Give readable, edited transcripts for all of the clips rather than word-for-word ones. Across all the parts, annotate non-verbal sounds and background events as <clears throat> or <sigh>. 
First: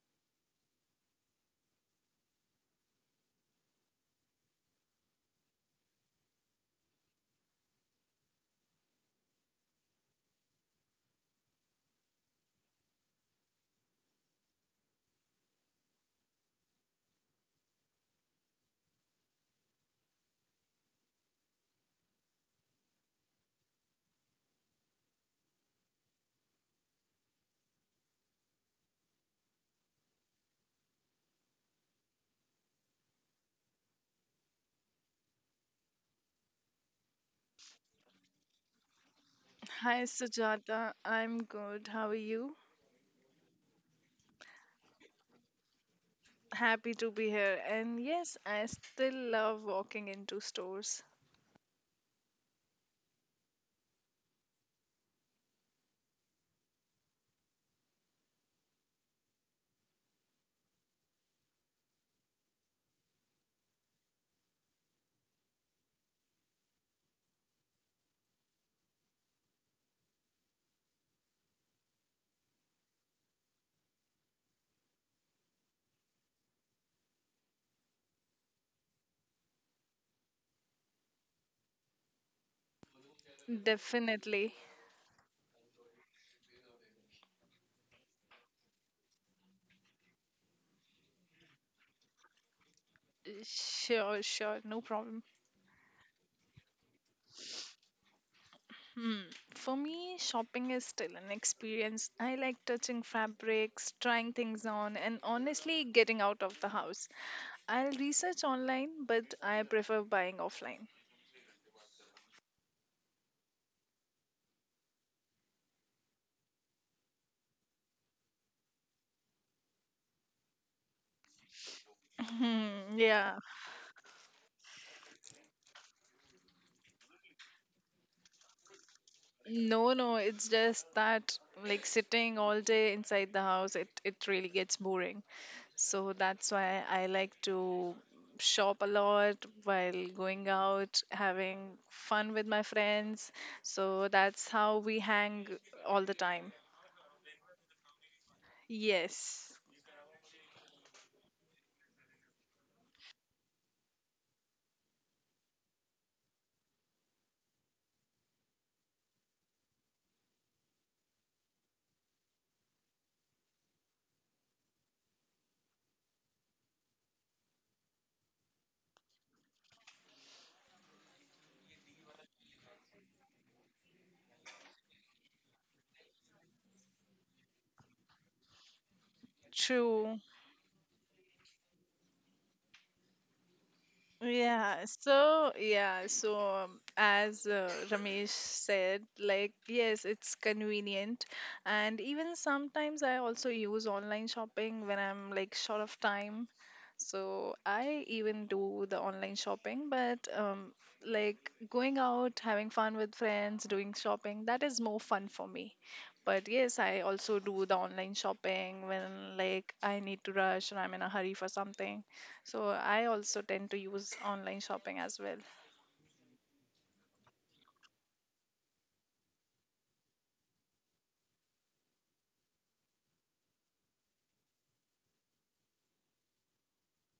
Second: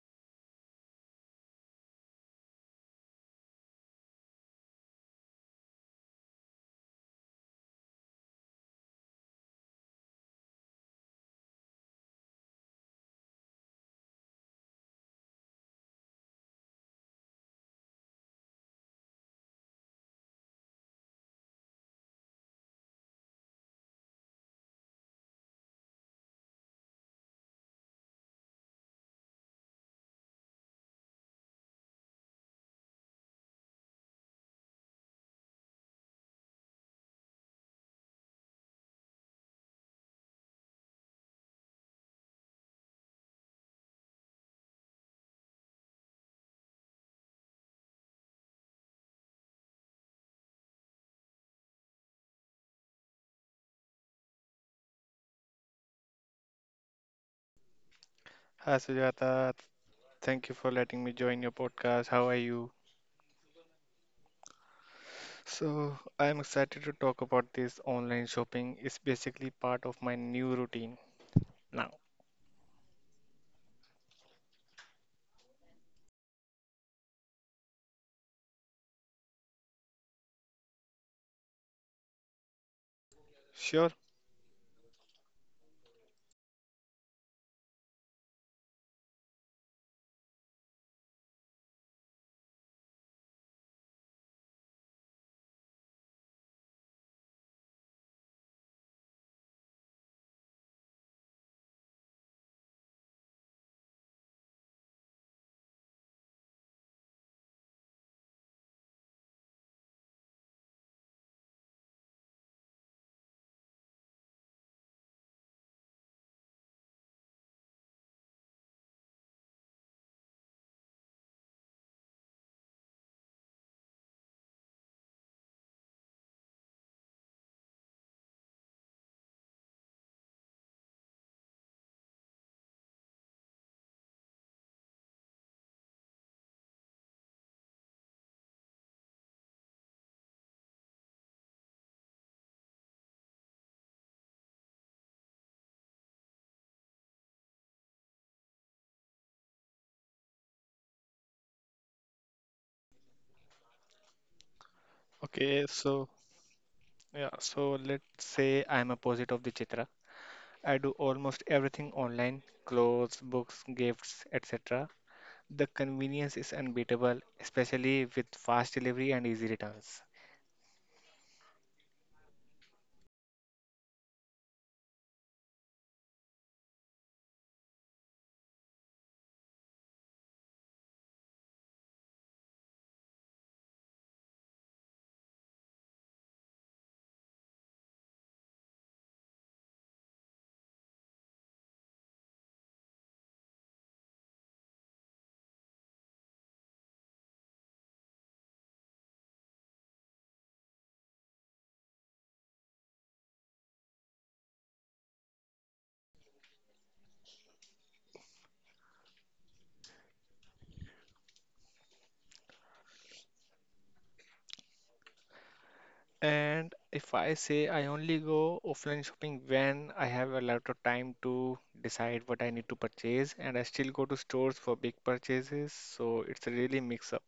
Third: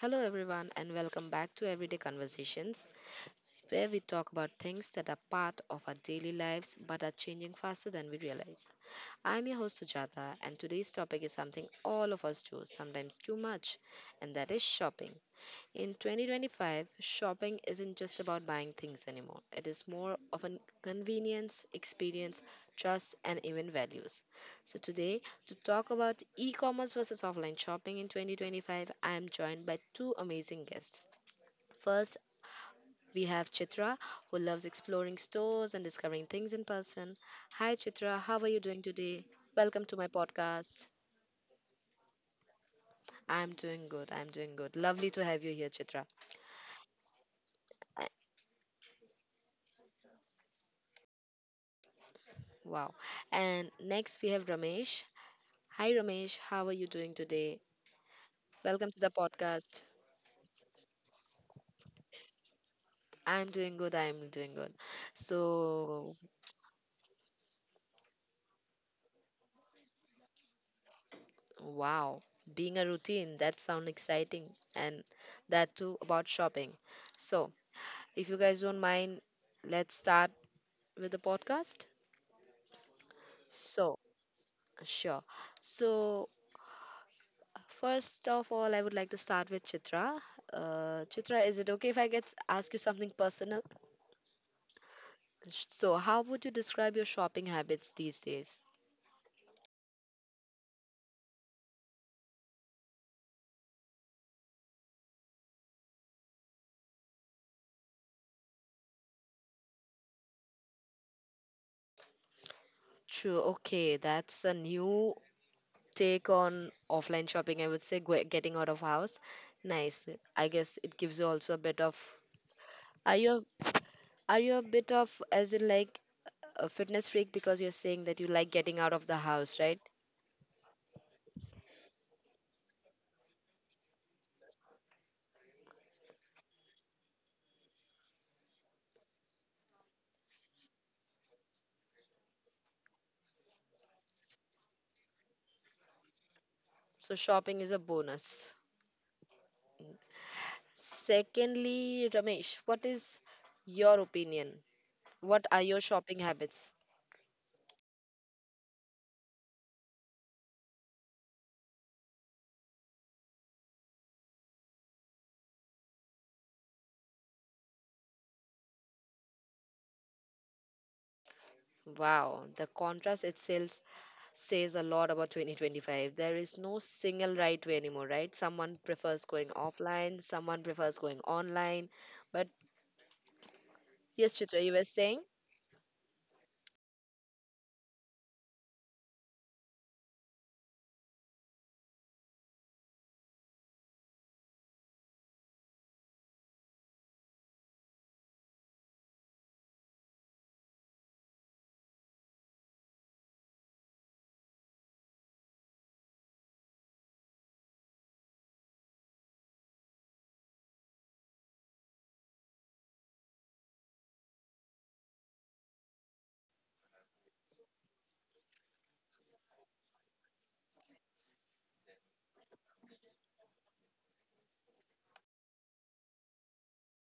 Hello, everyone, and welcome back to Everyday Conversations, where we talk about things that are part of our daily lives but are changing faster than we realize. I'm your host, Sujata, and today's topic is something all of us do, sometimes too much, and that is shopping. In 2025, shopping isn't just about buying things anymore, it is more of a convenience, experience, trust, and even values. So, today, to talk about e commerce versus offline shopping in 2025, I am joined by two amazing guests. First, we have Chitra, who loves exploring stores and discovering things in person. Hi, Chitra, how are you doing today? Welcome to Hi my podcast. Sujata, I'm good. How are you? I'm doing good. I'm doing good. Lovely to have you here, Chitra. Happy to be here. And Uh, yes, I still love walking into stores. Wow. And next, we have Ramesh. Hi, Ramesh, how are you doing today? Hi Welcome to the Sujata, podcast. thank you for letting me join your podcast. How are you? I'm doing good. I'm doing good. So, So, I'm excited to talk about this online shopping. It's basically part of my new routine now. wow. Being a routine, that sounds exciting. And that too about shopping. So, if you guys don't mind, let's start with the podcast? Sure. So, Definitely. sure. So, first of all, I would like to start with Chitra. Chitra, is it okay if I get ask you something personal? Sure, sure, no problem. So, how would you describe your shopping habits these days? Hmm. For me, shopping is still an experience. I like touching fabrics, trying things on, and honestly getting out of the house. I'll research online, but I prefer buying offline. True. Okay, that's a new take on offline shopping. I would say getting out of house. Nice. I guess it gives you also a bit of. <laughs> Hmm, Are yeah. you a- are you a bit of as in like a fitness freak because you're saying that you like getting out of the house, right? No, no, it's just that sitting all day inside the house, it really gets boring. So that's why I like to shop a lot while going out, having fun with my friends. So that's how we hang all the time. So shopping is a bonus. Yes, Secondly, Ramesh, what is your opinion? What Okay, are your so shopping habits? yeah, so let's say I'm opposite of the Chitra. I do almost everything online, clothes, books, gifts, etc. The convenience is unbeatable, especially with fast delivery and easy returns. Wow, the contrast itself says a lot about 2025. There is no single right way anymore, right? Someone prefers going offline, true. someone prefers going online. But yes, Chitra, you were Yeah, saying? so yeah, so um, as uh, Ramesh said, like yes, it's convenient, and even sometimes I also use online shopping when I'm like short of time. So I even do the online shopping, but like going out, having fun with friends, doing shopping, that is more fun for me. But yes, I also do the online shopping when like I need to rush or I'm in a hurry for something. So I also tend to use online shopping as well. And if I say I only go offline shopping when I have a lot of time to decide what I need to purchase, and I still go to stores for big purchases, so it's a really mix up.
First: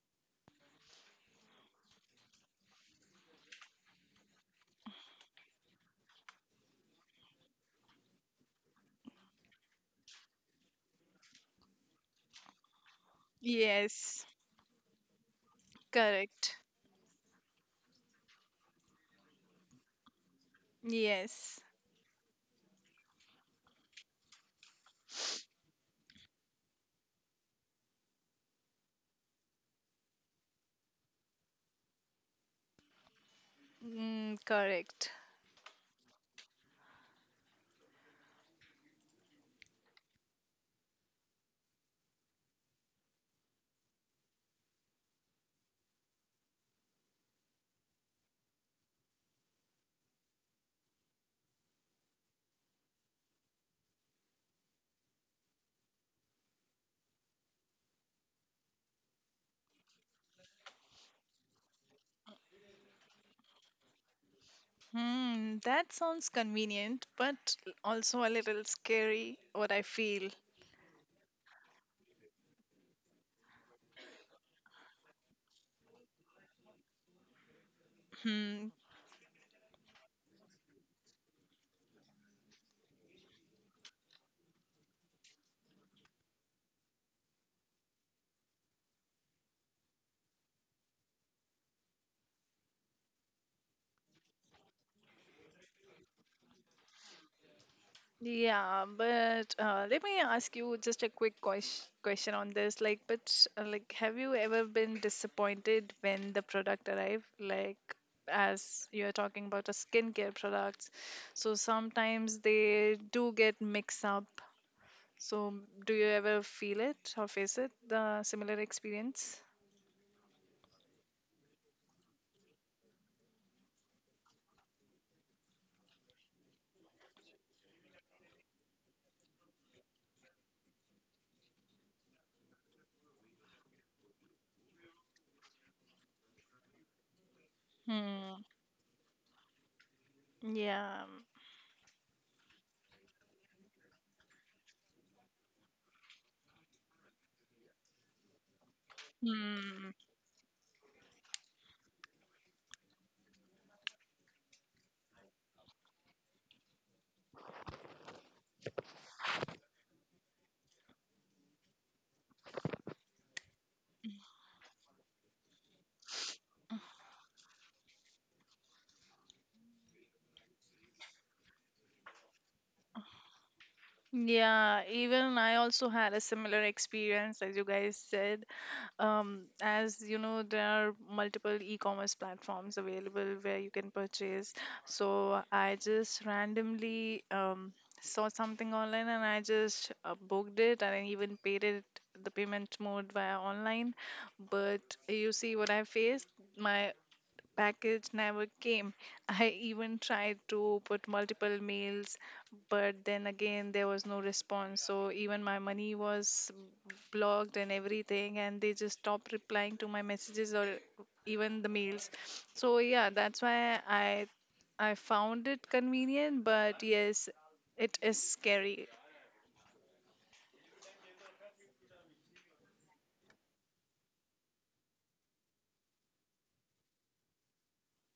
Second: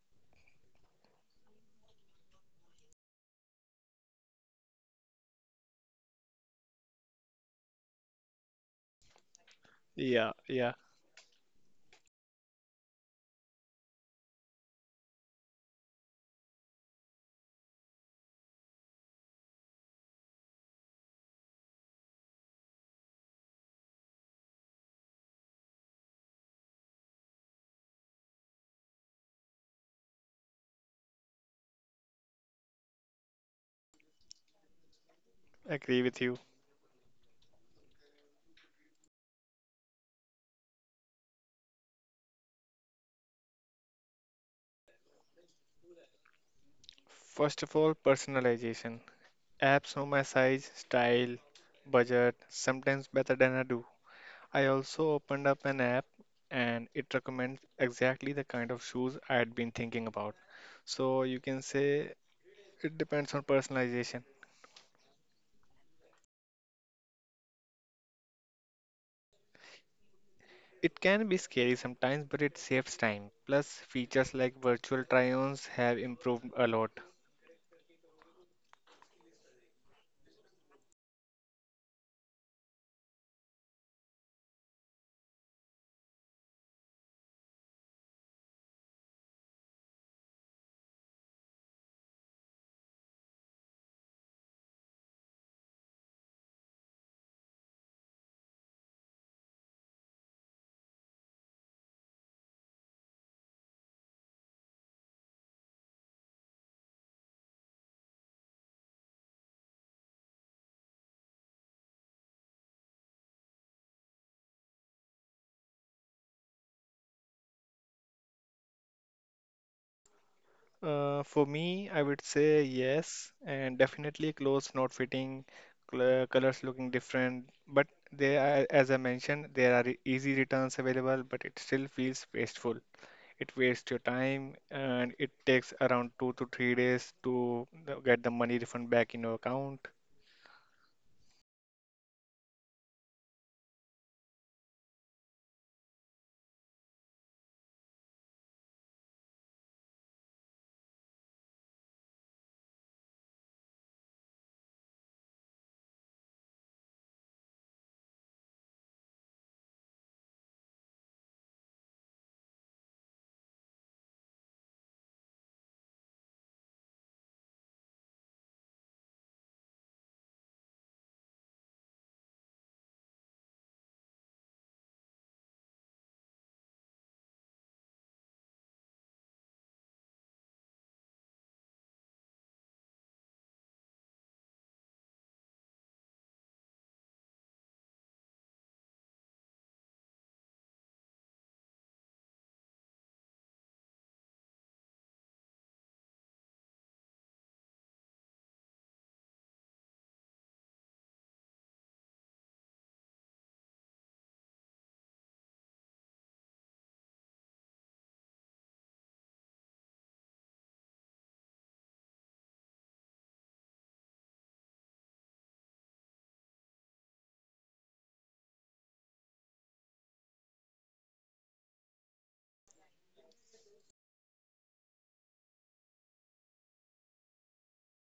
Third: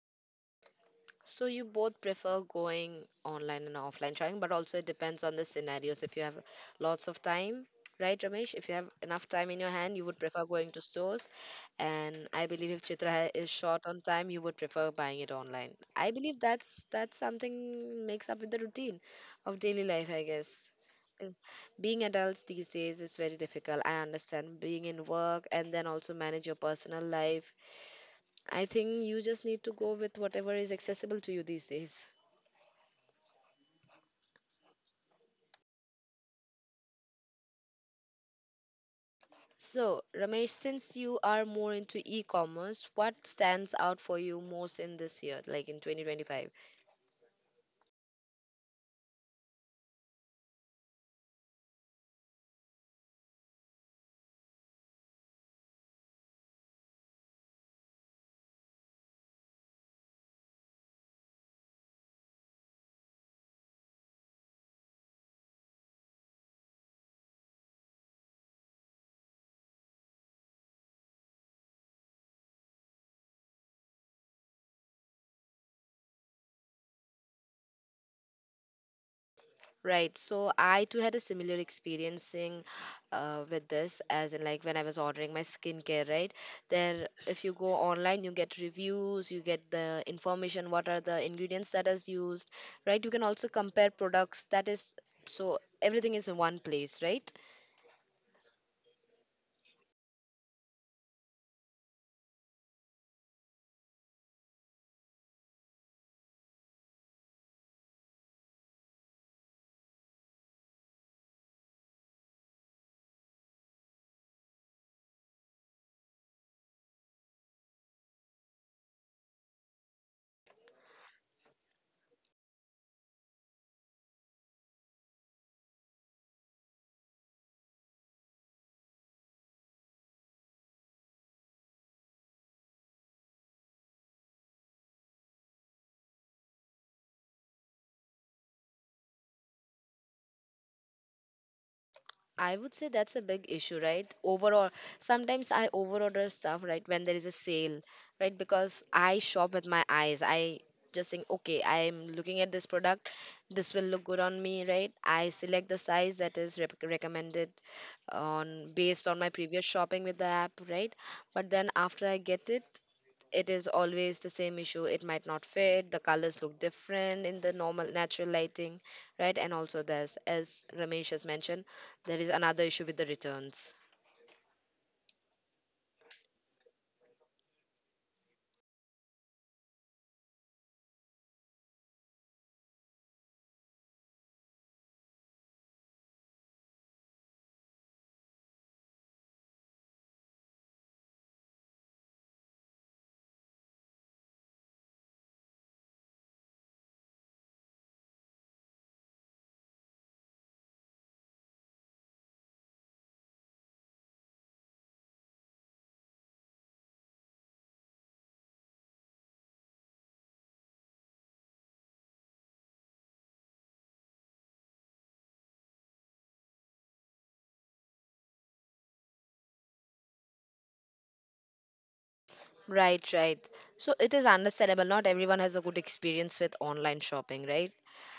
So you both prefer going online and offline shopping, but also it depends on the scenarios. If you have lots of time, right, Ramesh? If you have enough time in your hand, you would Yeah, prefer going yeah, to stores. And I believe if is short on Yes, time, you would prefer buying it online. I believe correct. that's something makes up with the routine of daily life, I guess. Uh, Yes, Being adults these days is very difficult. I understand being in work and then also manage your personal life. I think you just need to go with whatever is accessible to you these days. mm, correct. agree with you. So, Ramesh, since you are more into e commerce, what stands out for you most in this year, like in 2025? First of all, personalization. Apps know my size, style, budget, sometimes better than I do. I also opened up an app and it recommends exactly the kind of shoes I had been thinking about. So you can say it depends on personalization. Hmm, that sounds convenient, but also a little scary, what I feel. It can be scary sometimes, but it saves time. Plus, features like virtual try-ons have improved a lot. Hmm. Right. So, I too had a similar experiencing with this, as in, like, when I was ordering my skincare, right? There, if you go online, you get reviews, you get the information, what are the ingredients that is used, right? You can also compare products. That is, so everything is in one place, right? Yeah, but let me ask you just a quick question on this. Like, have you ever been disappointed when the product arrived? Like, as you are talking about a skincare products, so sometimes they do get mixed up. So, do you ever feel it or face it the similar experience? For me, I would say yes, and definitely clothes not fitting, cl colors looking different. But they are, as I mentioned, there are easy returns available, but it still feels wasteful. It wastes your time, and it takes around 2 to 3 days to get the Hmm. money refund back in your account. Yeah. I would say that's a big issue, right? Overall, sometimes I overorder stuff, right, when there is a sale, right? Because I shop with my Hmm. eyes. I just think, okay, I'm looking at this product. This will look good on me, right? I select the size that is recommended on based on my previous shopping with the app, right? But then after I get it, it is always the same issue. It might not fit, the colors look different in the normal natural lighting, right? And also there's, as Ramesh has mentioned, there is another issue with the returns. Yeah, even I also had a similar experience as you guys said. As you know, there are multiple e-commerce platforms available where you can purchase. So I just randomly saw something online and I just booked it, and I even paid it. The payment mode via online. But you see what I faced. My package never came. I even tried to put multiple mails, but then again, there was no response. So even my money was blocked and everything, and they just stopped replying to my messages or even the mails. So yeah, that's why I found it convenient, but yes, it is scary. Right, right, so it is understandable, not everyone has a good experience with online shopping, right?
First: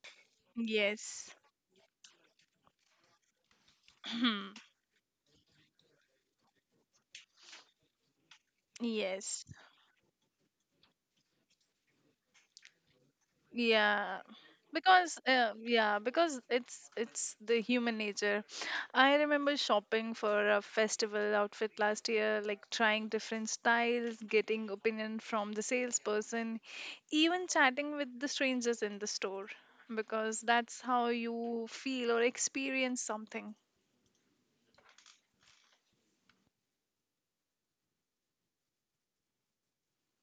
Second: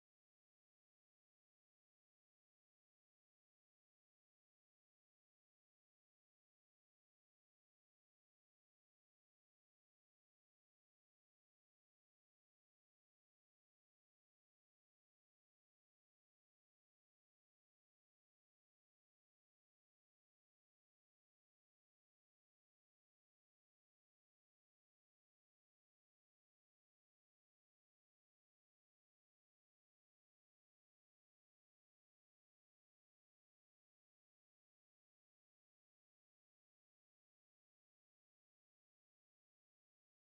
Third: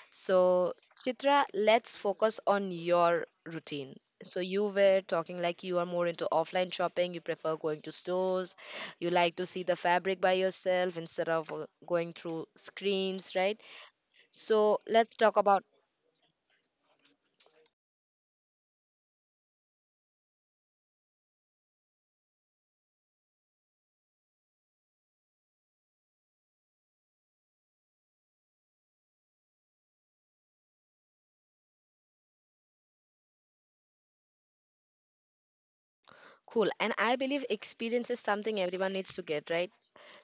So Yes. Chitra, let's focus on your routine. So you <clears throat> were talking like you are more into offline shopping, you prefer going to stores, you like Yes. to see the fabric by yourself instead of going through screens, right? Yeah, So let's because talk uh, about yeah, because it's the human nature. I remember shopping for a festival outfit last year, like trying different styles, getting opinion from the salesperson, even chatting with the strangers in the store, because that's how you feel or experience something. cool. And I believe experience is something everyone needs to get, right?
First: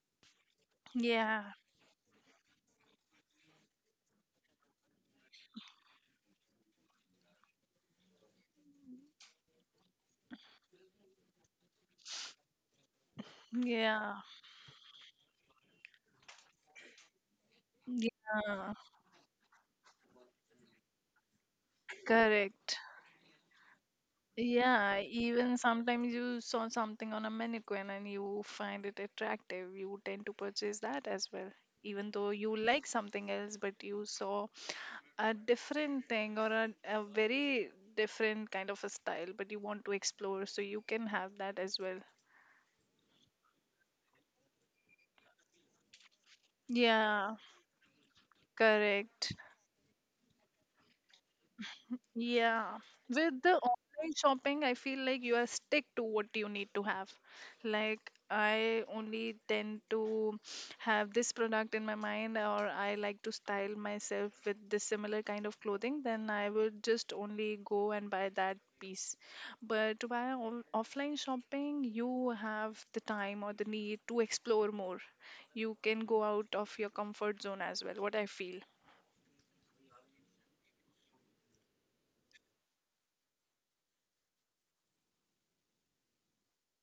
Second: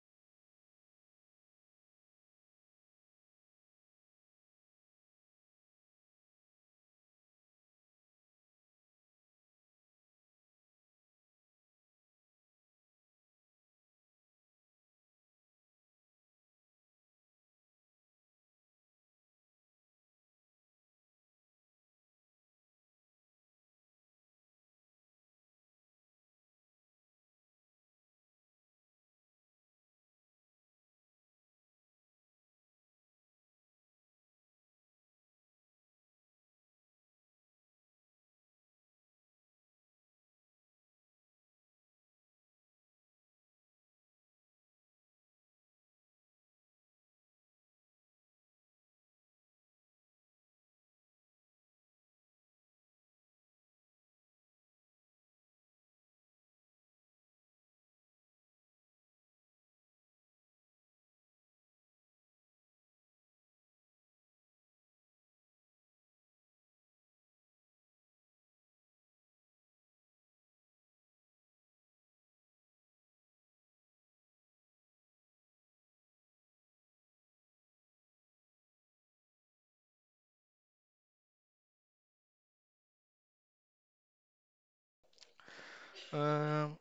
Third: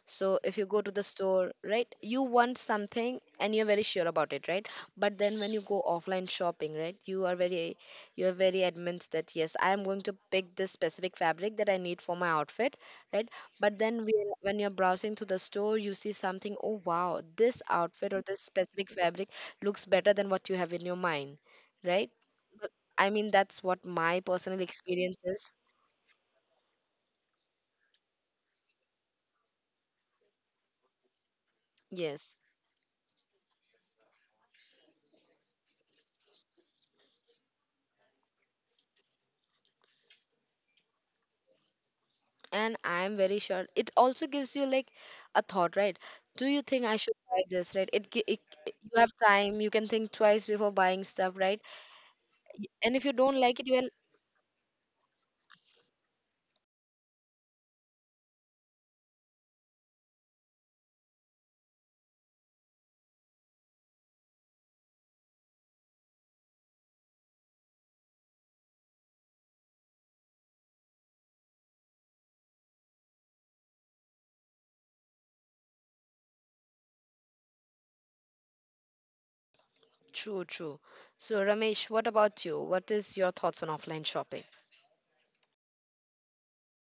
So if you go to the Yeah, store, right, you want something and you're very sure about it, right? But then when you go offline shopping, right, you are very adamant that yes, I am going to pick this specific fabric that I need for my outfit, right? But then we, yeah, when you're browsing through the store, you see something, oh wow, this outfit or this yeah, specific fabric looks better than what you have in your mind, right? But, correct. I mean, that's what my personal Yeah, experience is. even sometimes you saw something on a mannequin and you find it attractive, you tend to purchase that as well. Even though Yes. you like something else, but you saw a different thing or a very different kind of a style, but you want to explore, so you can have that as well. And I'm very sure it also gives you like a thought, right? Do you think I should Yeah, buy this, right? It, you have correct. time, you can think twice before buying stuff, right? Yeah, And if you with don't the like it, well, online shopping, I feel like you are stick to what you need to have. Like, I only tend to have this product in my mind, or I like to style myself with this similar kind of clothing, then I would just only go and buy that piece. But via offline shopping, you have the time or the need to explore more. You can go out of your comfort zone as well, what I feel. true, true. So Ramesh, what about you? What is your thoughts on offline shopping? Um,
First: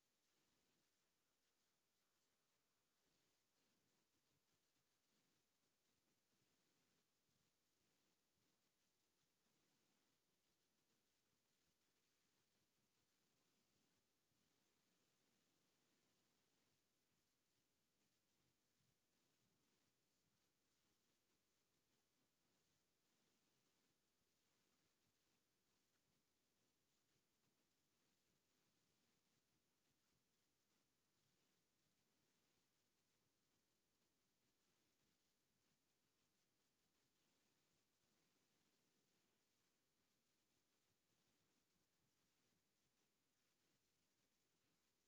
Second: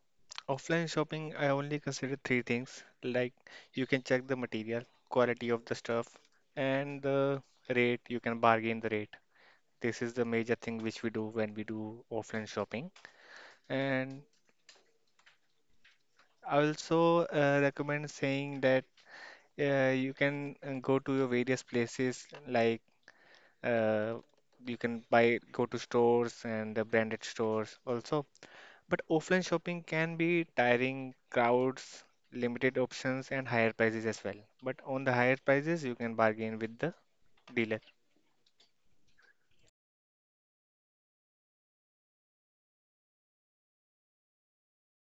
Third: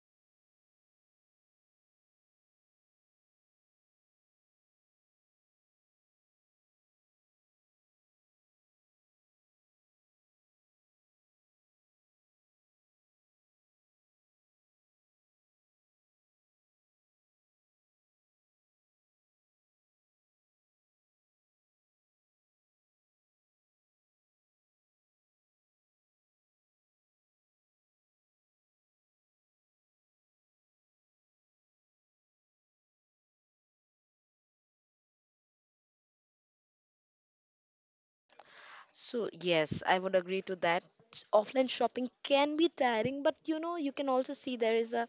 Offline shopping, I only consider three things. Like you can check the material, quality of the stuff, and the rate. You can bargain the rate. This is the major thing which we do when we do offline shopping. And I also recommend saying that you can go to your various places like uh, you can buy go to stores and the branded stores also. But offline shopping can be tiring, crowds, limited options, and higher prices as well. But on the higher prices, you can bargain with the dealer. So yes, I would agree to that. Offline shopping can be tiring, but you know, you can also see there is a,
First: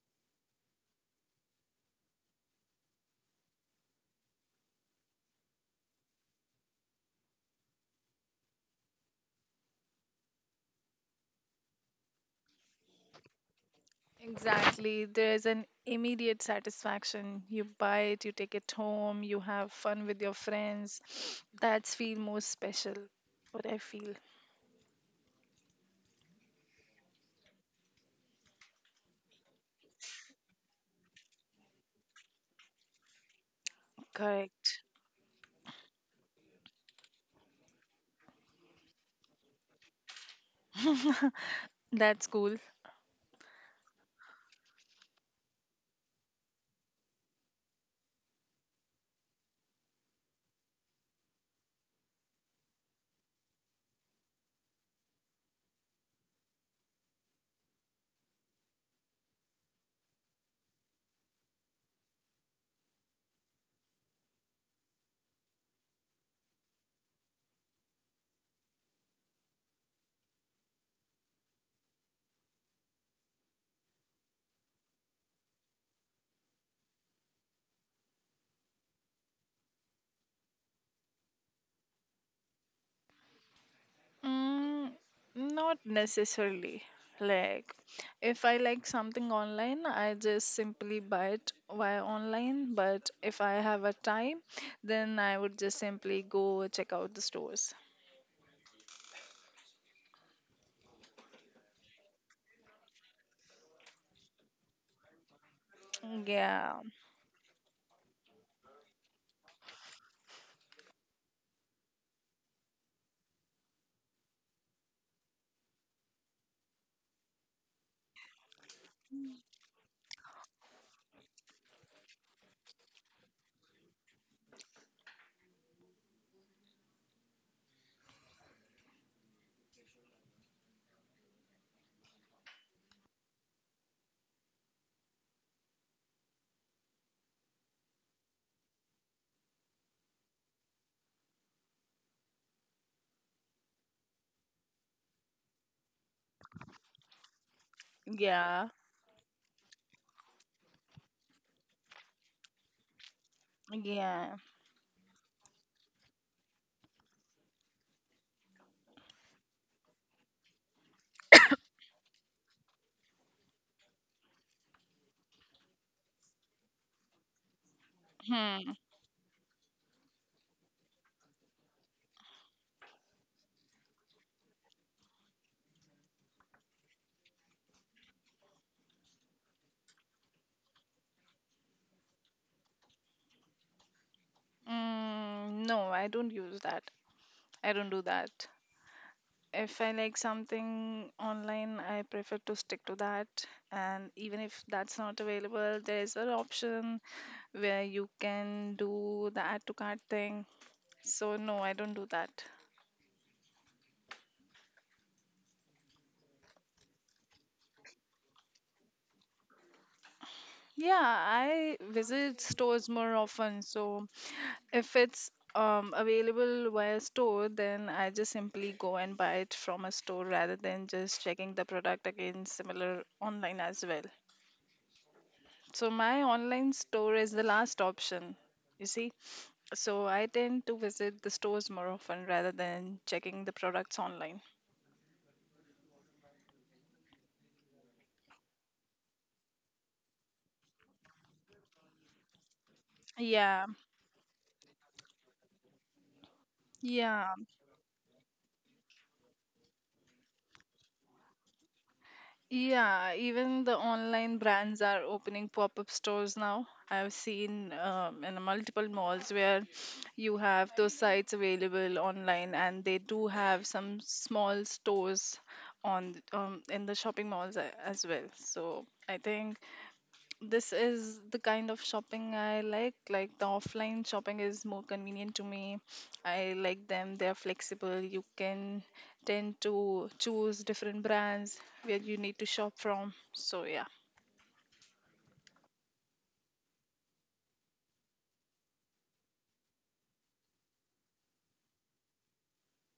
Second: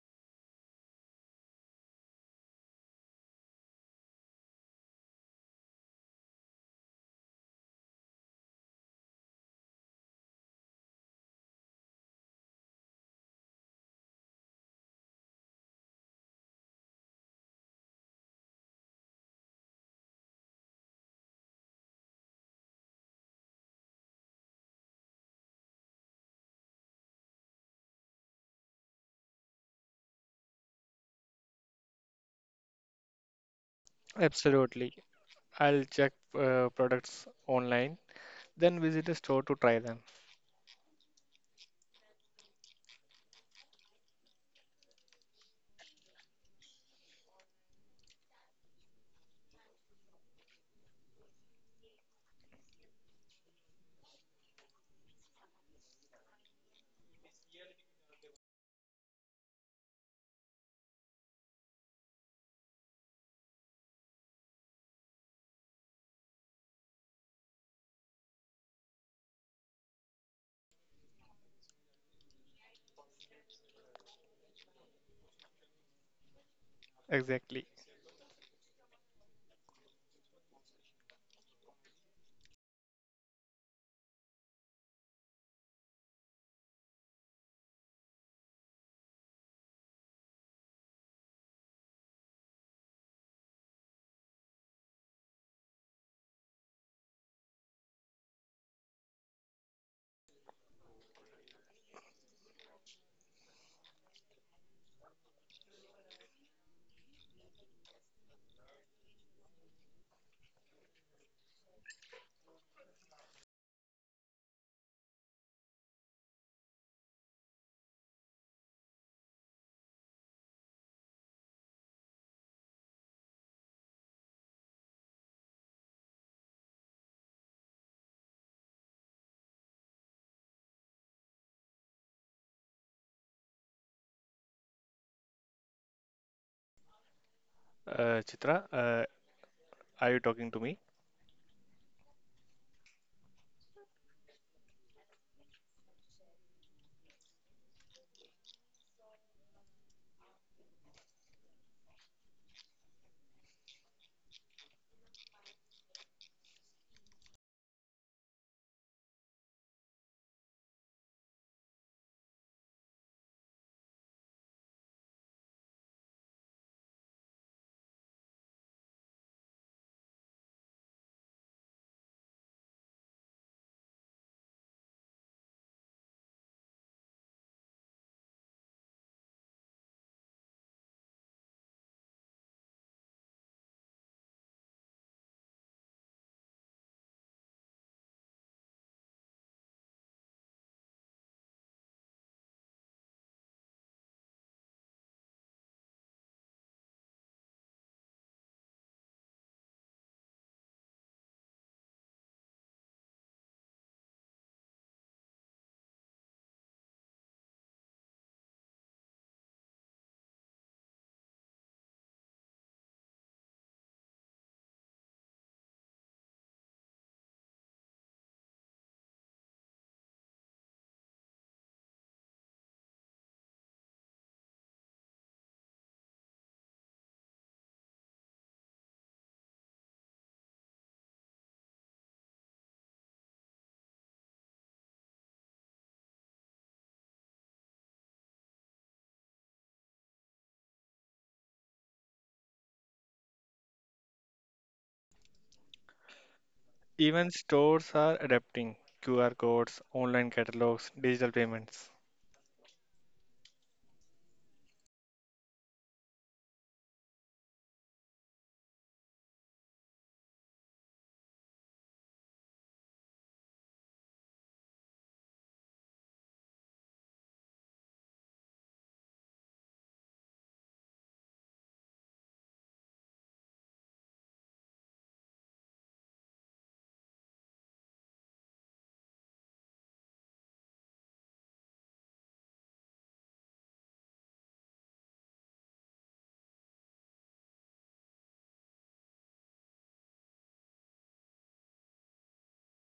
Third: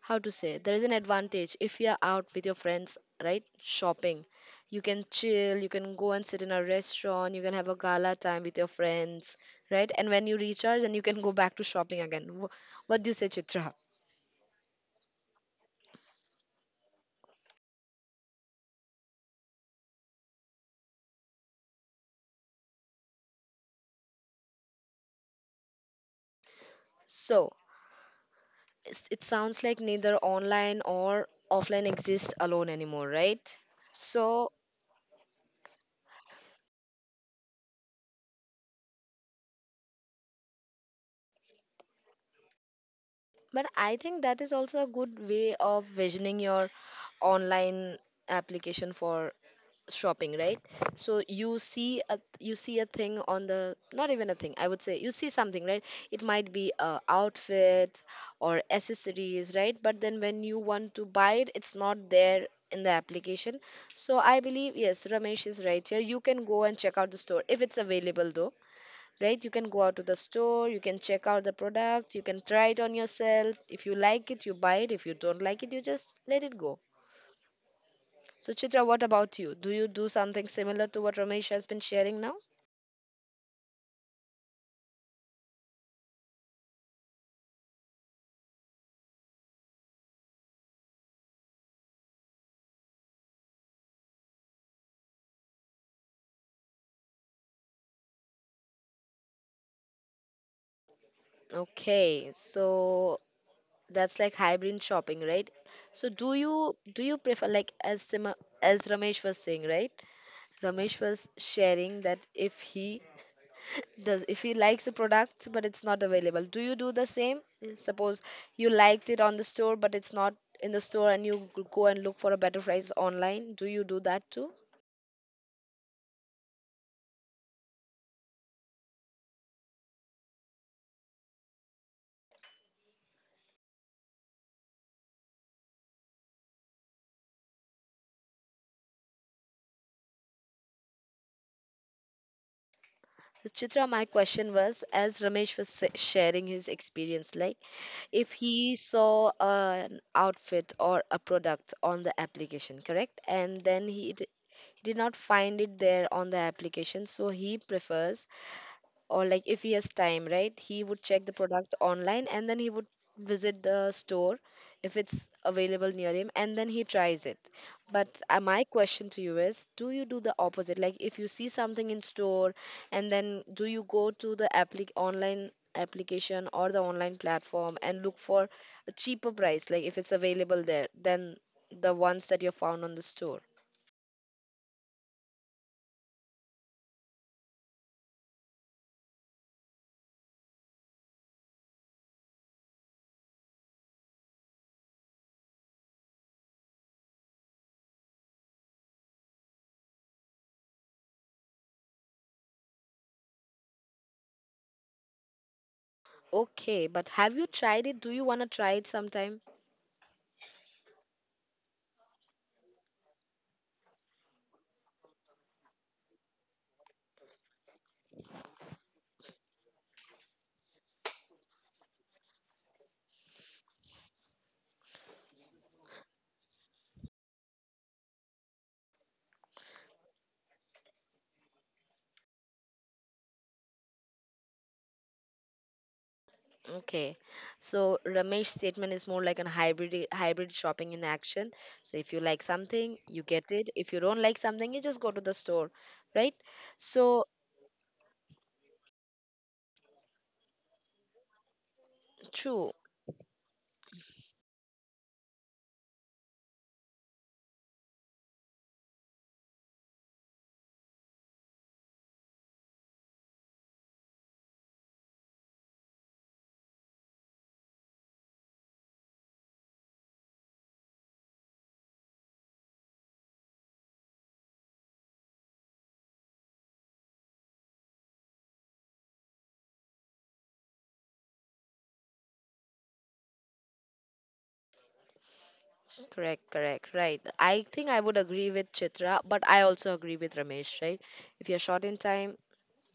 how to say, there is an advantage if you're out with your friends, right? Shopping, you can chill, you can go and sit in a restaurant, you can have a gala time with your friends, right? And when you recharge, and you can go back to shopping again. What do you say, Chitra? Exactly. There's an immediate satisfaction. You buy it, you take it home, you have fun with your friends. <sniffs> That's feel most special. What I feel. So it's, it sounds like neither online or offline exists alone anymore, right? So Correct. Absolutely. I'll check products online. Then visit a store to try them. <laughs> That's cool. but I think that is also a good way of visioning your online application for shopping, right? So you see a, you see a thing on the not even a thing, I would say you see something, right? It might be a outfit or accessories, right? But then when you want to buy it, it's not there in the application. So I believe yes, Ramesh is right here, you can go and check out the store if it's available, though, right? You can go out to the store, you can check out the product, you can try it on yourself, if you like it you buy it, if you don't like it you just let it go. Exactly. So, Chitra, what about you? Do you do something similar to what Ramesh has been sharing now? Mm, not necessarily. Like, if I like something online, I just simply buy it via online. But if I have a time, then I would just simply go check out the stores. Okay, so that's like hybrid shopping, right? So, Yeah, do you prefer like as Sima, as Ramesh was saying, right? Ramesh was sharing that if he likes the product but it's not available, do you do the same? Suppose you liked it on the store but it's not in the store and you go and look for a better price online, do you do that too? Chitra, are you talking to me? Chitra, my question was as Ramesh was sharing his experience, like if yeah, he saw an outfit or a product on the application, correct? And then yeah. did not find it there on the application, so he prefers, or like if he has time, right, he would check the product online and then he would visit the store if it's available near him and then he tries it. But my Hmm. question to you is do you do the opposite, like if you see something in store and then do you go to the applic online application or the online platform and look for a cheaper price like if it's available there than the ones that you found on the store. Mm, no, I don't use that. I don't do that. If I like something online, I prefer to stick to that. And even if that's not available, there is an option where you can do the add to cart thing. So, no, I don't do that. Okay, but have you tried it? Do you want to try it sometime? Yeah, I visit stores more often. So if it's available via store, then I just simply go and buy it from a store rather than just checking the product again similar online as well. So my online store is the last option, you see. So I tend to visit the stores more often rather than checking the products online. Okay, so Ramesh's statement is more like a hybrid shopping in action. So if you like something, you get Yeah, it. If you don't like something, you just go to the store, right? So Even yeah. stores are adapting QR codes, online catalogs, digital payments. true, Yeah, even the online brands are opening pop-up stores now. I've seen in multiple malls where you have those sites available online, and they do have some small stores on in the shopping malls as well. So I think this is the kind of shopping I like. Like the offline shopping is more convenient to me. I like them. They are flexible. You can tend to choose different brands where you need to shop from. So yeah, correct, right. I think I would agree with Chitra, but I also agree with Ramesh, right? If you're short in time,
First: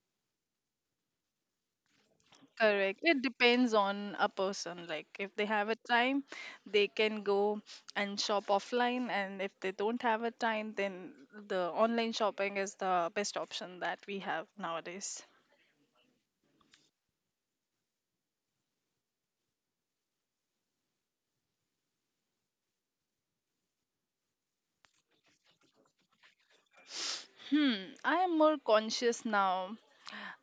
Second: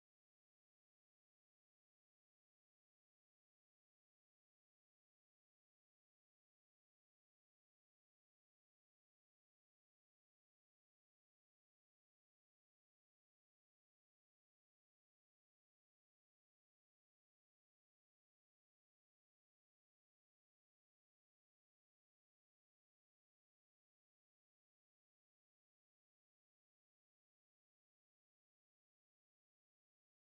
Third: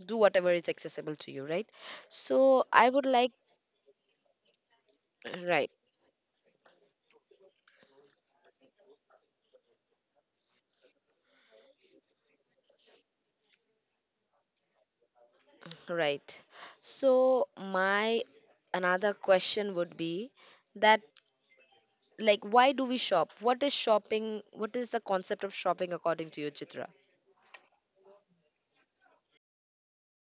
do whatever is accessible to you, right? So I correct. would It like, depends on a person. Like if they have right, a time, they can go and shop offline, and if they don't have a time, then the online shopping is the best option that we have nowadays. right. So my another question would be that. Like why do we shop, what is shopping, what is the concept of shopping according to you, Chitra? Hmm, I am more conscious now.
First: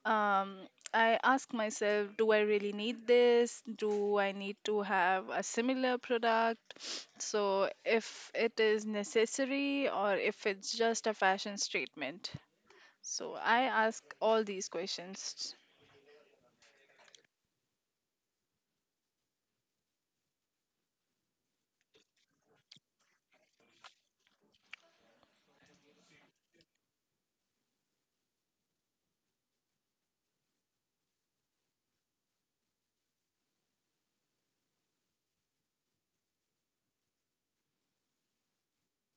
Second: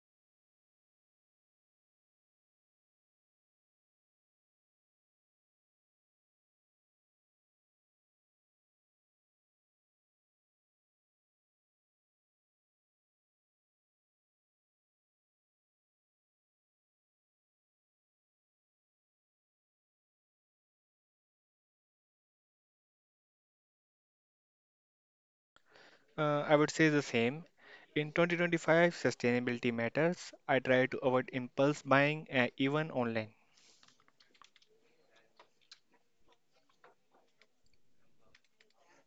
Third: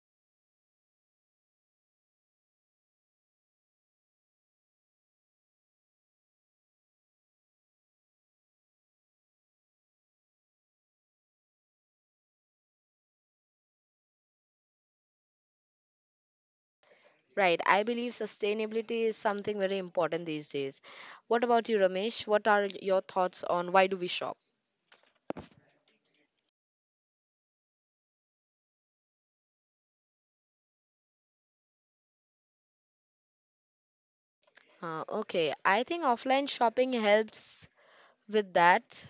um I ask myself, do I really need this? Do I need to have a similar product? <sniffs> So if it is necessary or if it's just a fashion statement. So I ask all these questions. Right, I believe sustainability is something very important these days. What about you, Ramesh? What are your thoughts on why do we shop? I would say the same. In 2025, sustainability matters. I try to avoid impulse buying, even online. Okay, I think offline shopping helps with that,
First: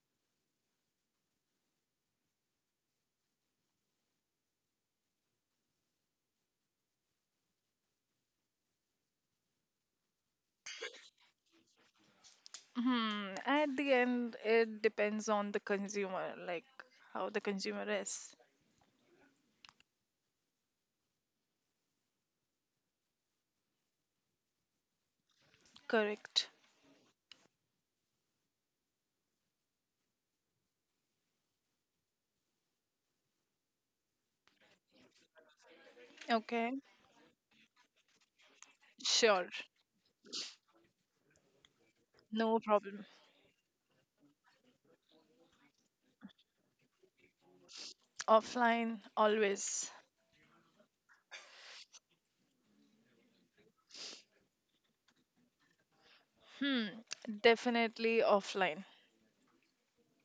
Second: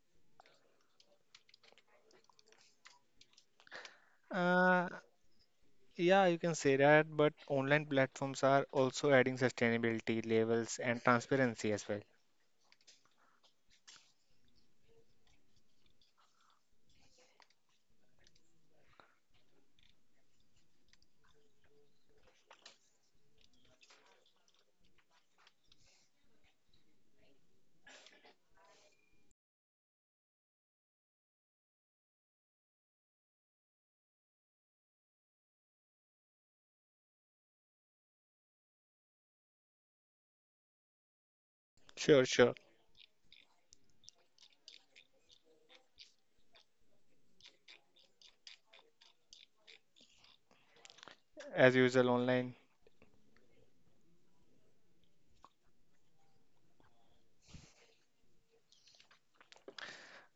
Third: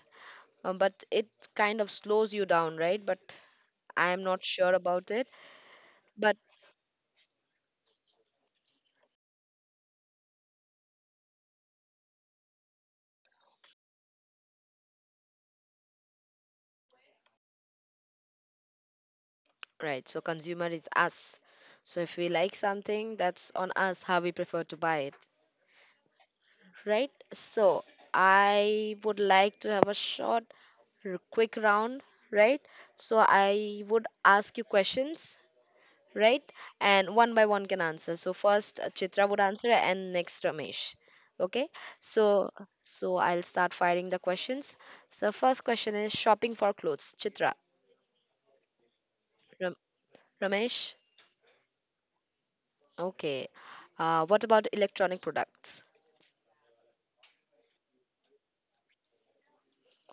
but it kind of slows you down, right? But I am not sure Uh, about it. yeah, But you can say that, but online platforms are also adding sustainability labels and transparency as well. Hmm, at the end it depends on the consumer, like how the consumer is. right, so consumer is us, so if we like something, that's on us, how we prefer to buy it, Correct. right? So I would like to have a short, quick round, right? So I would ask you questions, right? Okay, And one by one can answer. So first Chitra sure, would answer and next Ramesh. Okay? Sure, sure. no So problem. so I'll start firing the questions. So first question is shopping for clothes. Chitra, Offline Ram- always. Ramesh. As usual, online. Okay. What about electronic products? Hmm, definitely offline.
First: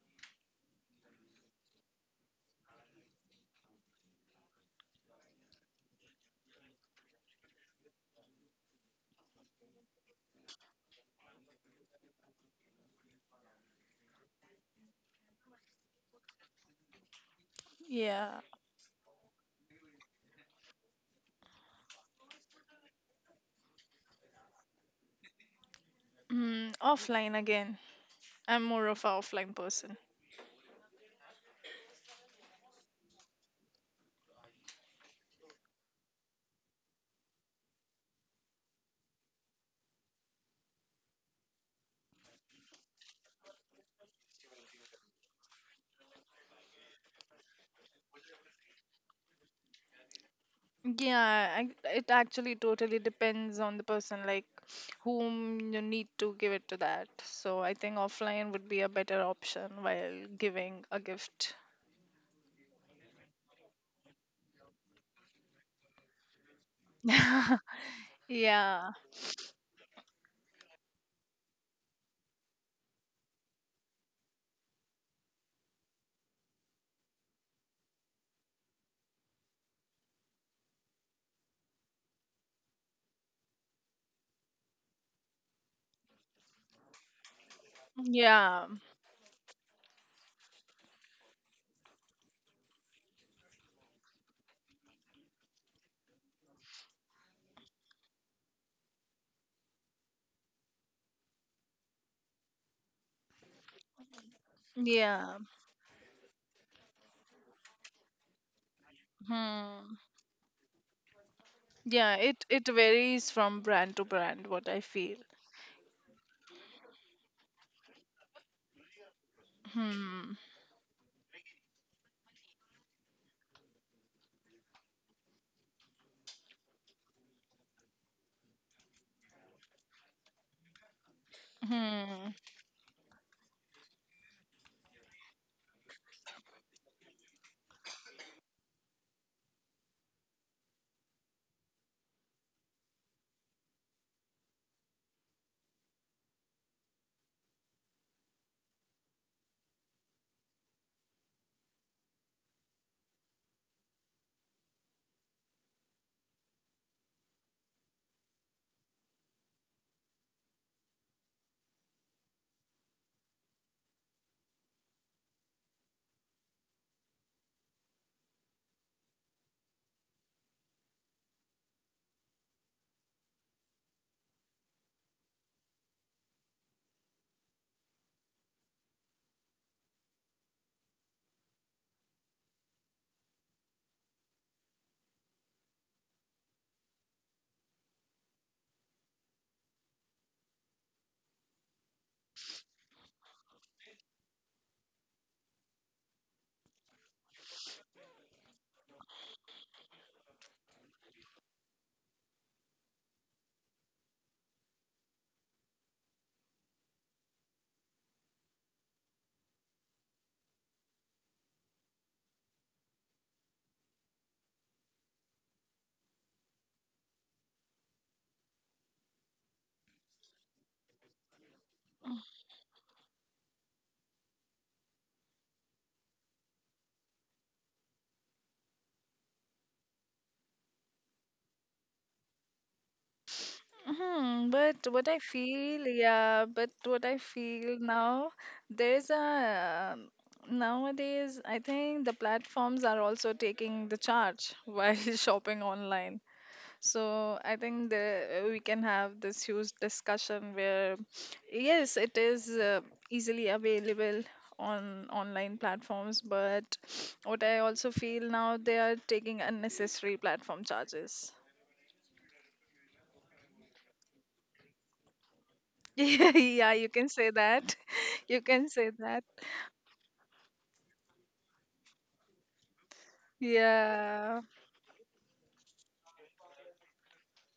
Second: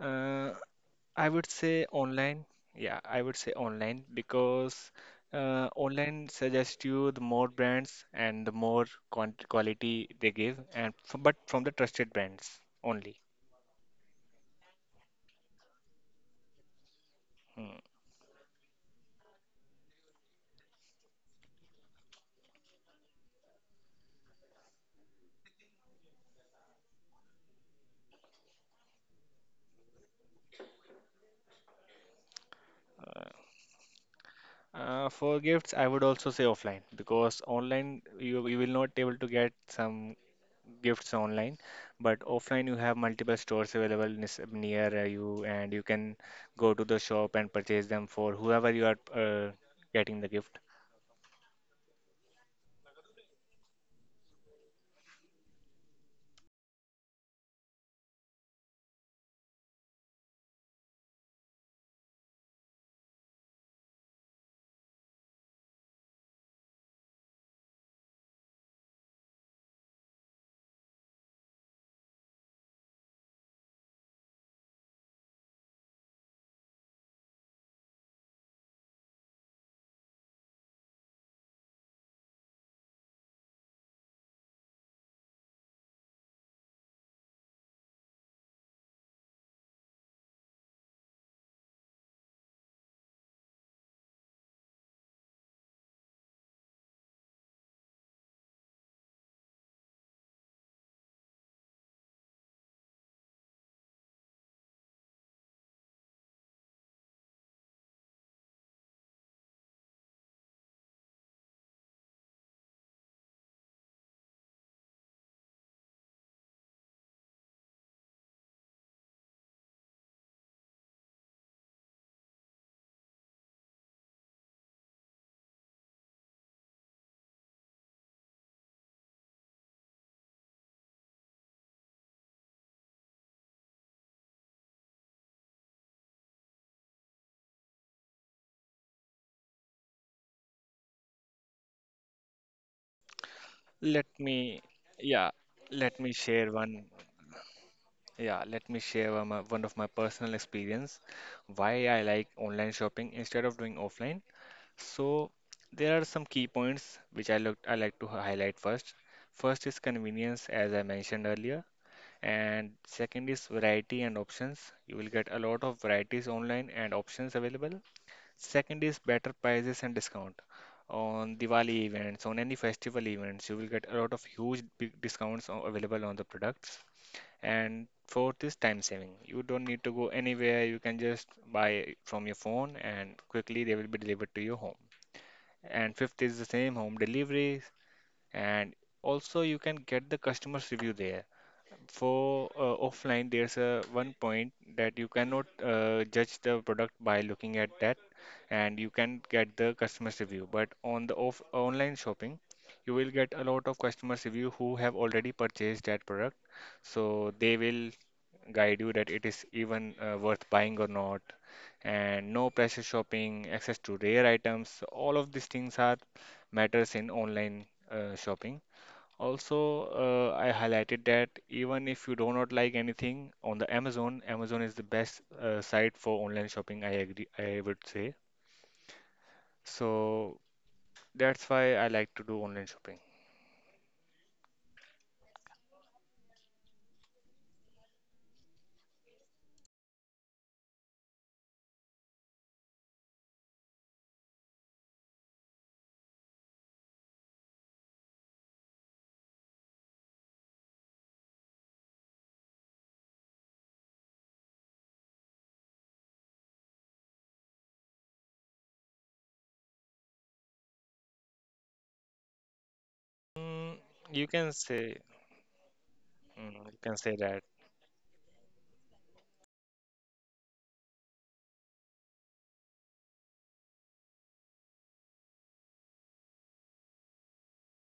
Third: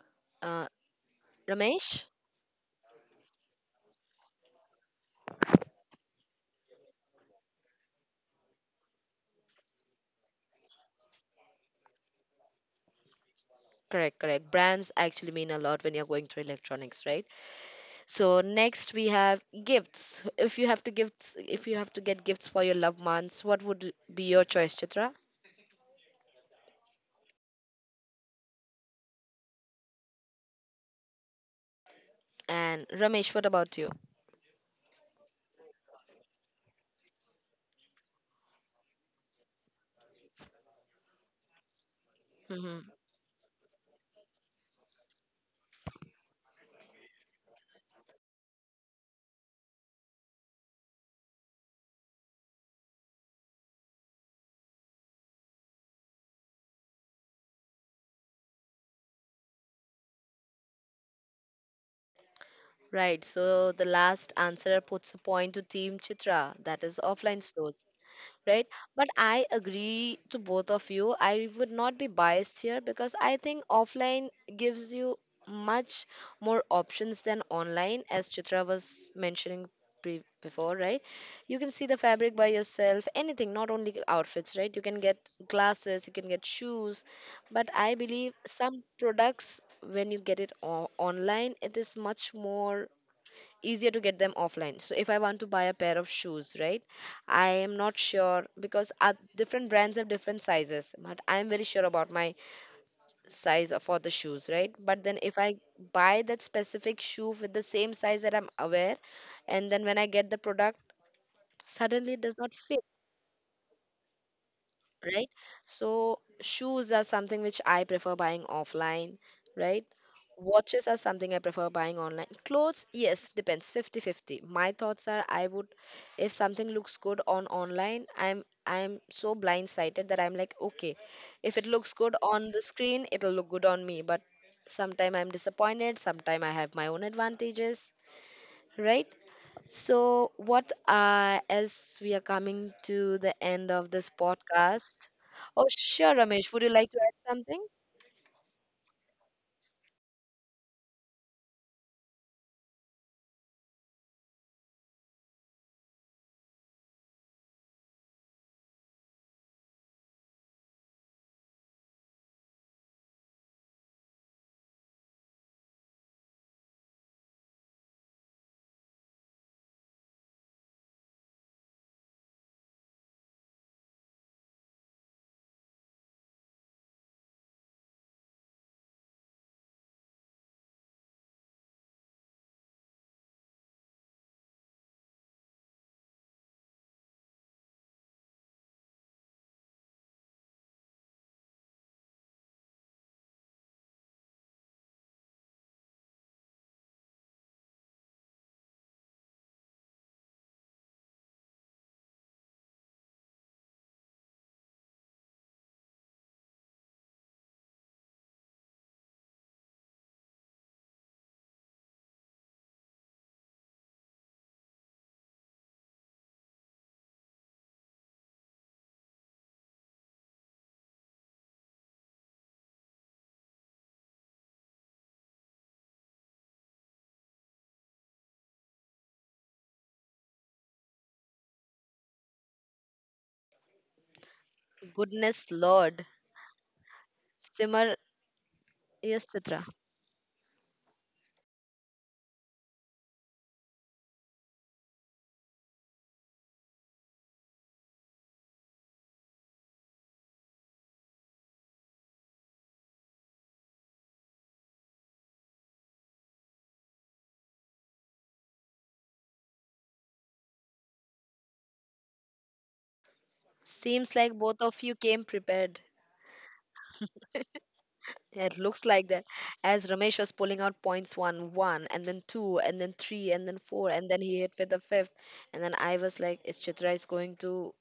Uh, Uh, I would say Ramesh? online. Yeah, I would say online because online suggests you the more brands and the more quant quality they give, and f but from the trusted brands only. Correct, correct. Brands actually mean a lot when you're going through electronics, right? Mm. Yeah. So next we have gifts. If you have to gifts, if you have to get gifts for your loved ones, what would be your choice, Chitra? Mm, offline again. I'm more of a offline person. And Ramesh, what about you? For gifts, I would also say offline because online you will not able to get some gifts online, but offline you Hmm. have multiple stores available near you and you can go to the shop and purchase them for whoever you are getting the gift. Yeah, I, it actually totally depends on the person, like whom you need to give it to that. So I think offline would be a better option while giving a gift. Right. So the last answer puts a point to Team Chitra. That is offline <laughs> stores. Right, Yeah, but I agree to both of you, I would not be biased here because I think offline gives you much more options than online, as Chitra was mentioning before, right? You can see the fabric by yourself, anything, not only outfits, right? You can get glasses, you can get shoes. But I believe yeah, some products, when you get it online, it is much more easier to get them offline. So if I want to buy a pair of shoes, right? I am not sure because different brands have different sizes, but I am very sure about my size for the shoes, right? But then yeah. if I buy that specific shoe with the same size that I'm aware, and then Hmm. when I get the product, Yeah, suddenly it it does not it fit. varies from brand to brand, what I feel. Right? So shoes are something which I prefer buying offline, right? Hmm. Watches are something I prefer buying online. Clothes, yes, depends 50-50. My thoughts are I would, if something looks good on online, I'm so blindsided that I'm like, okay, if it looks good Hmm. on the screen, it'll look good on me, but sometime I'm disappointed, sometime I have my own advantages, right? So, what as we are coming to the end of Let this me, podcast? yeah, Oh, let me sure, share Ramesh. Would you one. like to add something? Yeah, Let me share one, one of my personal experience why I like online shopping instead of doing offline. So there are some key points which I like to highlight first. First is convenience, as I mentioned earlier, and second is variety and options. You will get a lot of varieties online and options available. Second is better prices and discount. On Diwali events, on any festival events, you will get a lot of huge big discounts available on the products. And fourth is time saving. You don't need to go anywhere. You can just buy from your phone and quickly they will be delivered to your home, and fifth is the same home delivery, and also you can get the customers review there. For offline, there's a one point that you cannot judge the product by looking at that, and you can get the customer's review. But on the off online shopping, you will get a lot of customers review who have already purchased that product, so they will guide you that it is even worth buying or not. And no pressure shopping, access to rare items, all of these things are matters in online shopping. Also, I highlighted that even if you do not like anything on the Amazon, Amazon is the best site for online shopping, I agree, I would say. So that's why I like to do online shopping. Hmm, but what I Goodness feel, Lord, yeah, but what I feel Simar, now, there's yes, Chitra. a nowadays, I think the platforms are also taking the charge while <laughs> shopping online. So I think the we can have this huge discussion where, yes, it is easily available on online platforms, but what I also feel now, they are taking unnecessary platform charges. Mm, Seems you like can both of you say, came prepared. <laughs> You can Yeah, you say can that. say that. <laughs> It You looks can like say that. that. As Ramesh was pulling out points one, and then two, and then three, and then four, and then he hit Yeah. with the fifth. And then I was like, is Chitra is going to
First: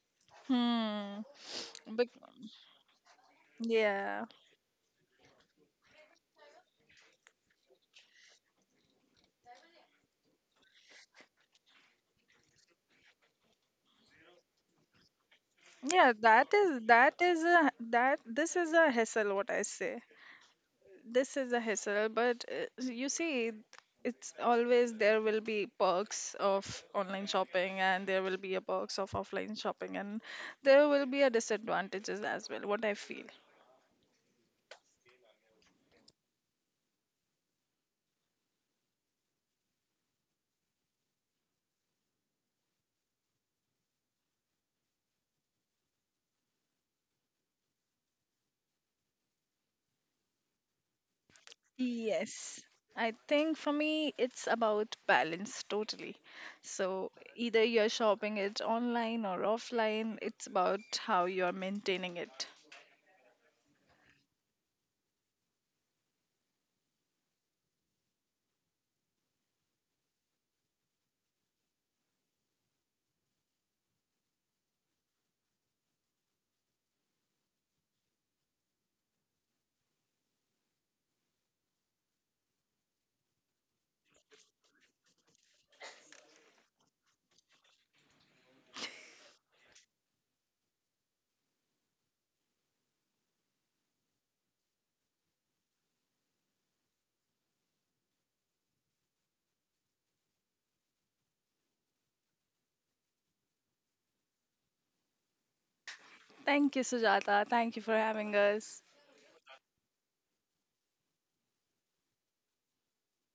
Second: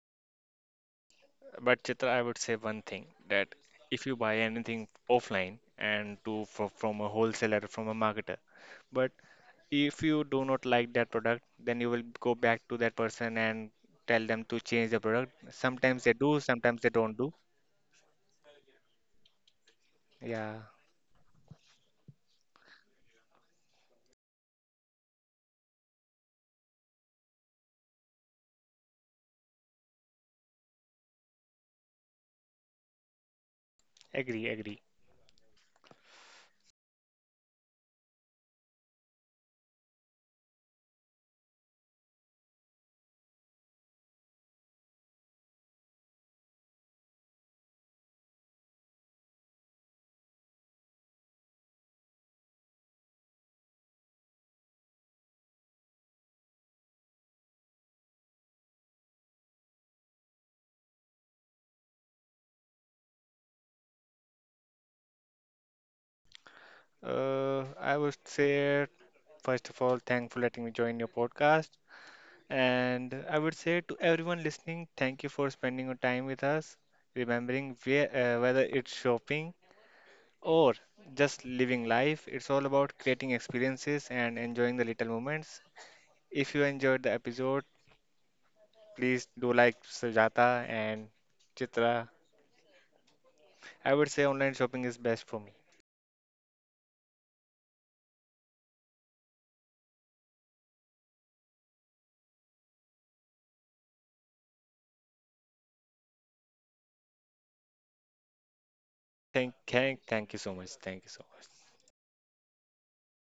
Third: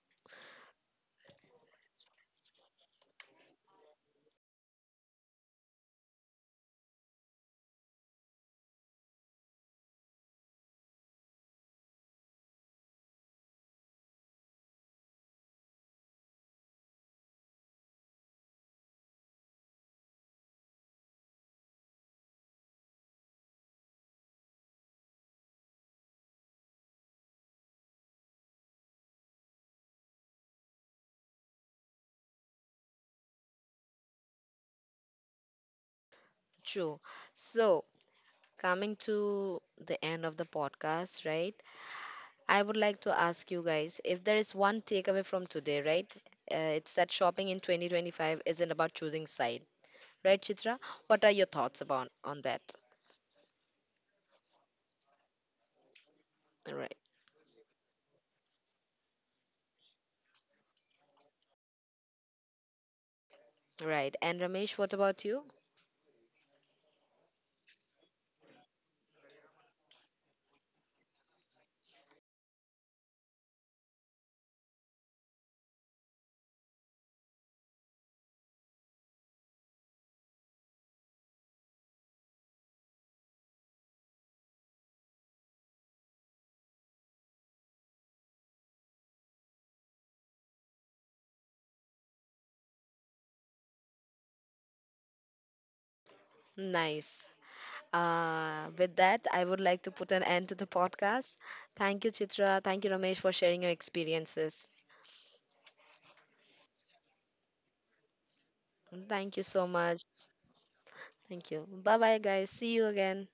Hmm. But Chitra, But I would say one thing that if you yeah, buy anything offline and from a wholesaler, from a marketer, but if you do not like that product, then you will go back to that person and tell them to change the product. Sometimes yeah. they do, That is sometimes they that don't do. is a that this is a hassle. What I say. Yeah, This is a hassle. But you see, it's always there will be perks of online shopping, and there will be a perks of offline shopping, and there will be a disadvantages as well. What I feel. agree, agree. chew. So, coming to the end of the podcast, right? I would like to ask you guys if there is one takeaway from today, right? It's that shopping in 2025 isn't about choosing side, right, Chitra? What are your thoughts about on Yes. that? I think for me, it's about balance totally. Right, So either you're shopping it online or offline, it's about how you're maintaining it. right. And Ramesh, what about you? I would say, first of all, thankful letting me join your podcast, and I would say to everyone listening, thank you for spending your time with us, remembering where, whether it's shopping or just living life, it's all about creating experiences and enjoying the little moments. If you enjoyed the episode, please do like Sujata and Chitra. I would say online shopping is best for me. Nice. With that, I would like to put an end to the podcast. Thank you, Chitra. Thank you, Ramesh, for sharing your experiences. Thank you, Sujata. Thank you for having us. Thank you so much. Thank you so much. Thank you so much. Thank you. Bye bye, guys. See you again.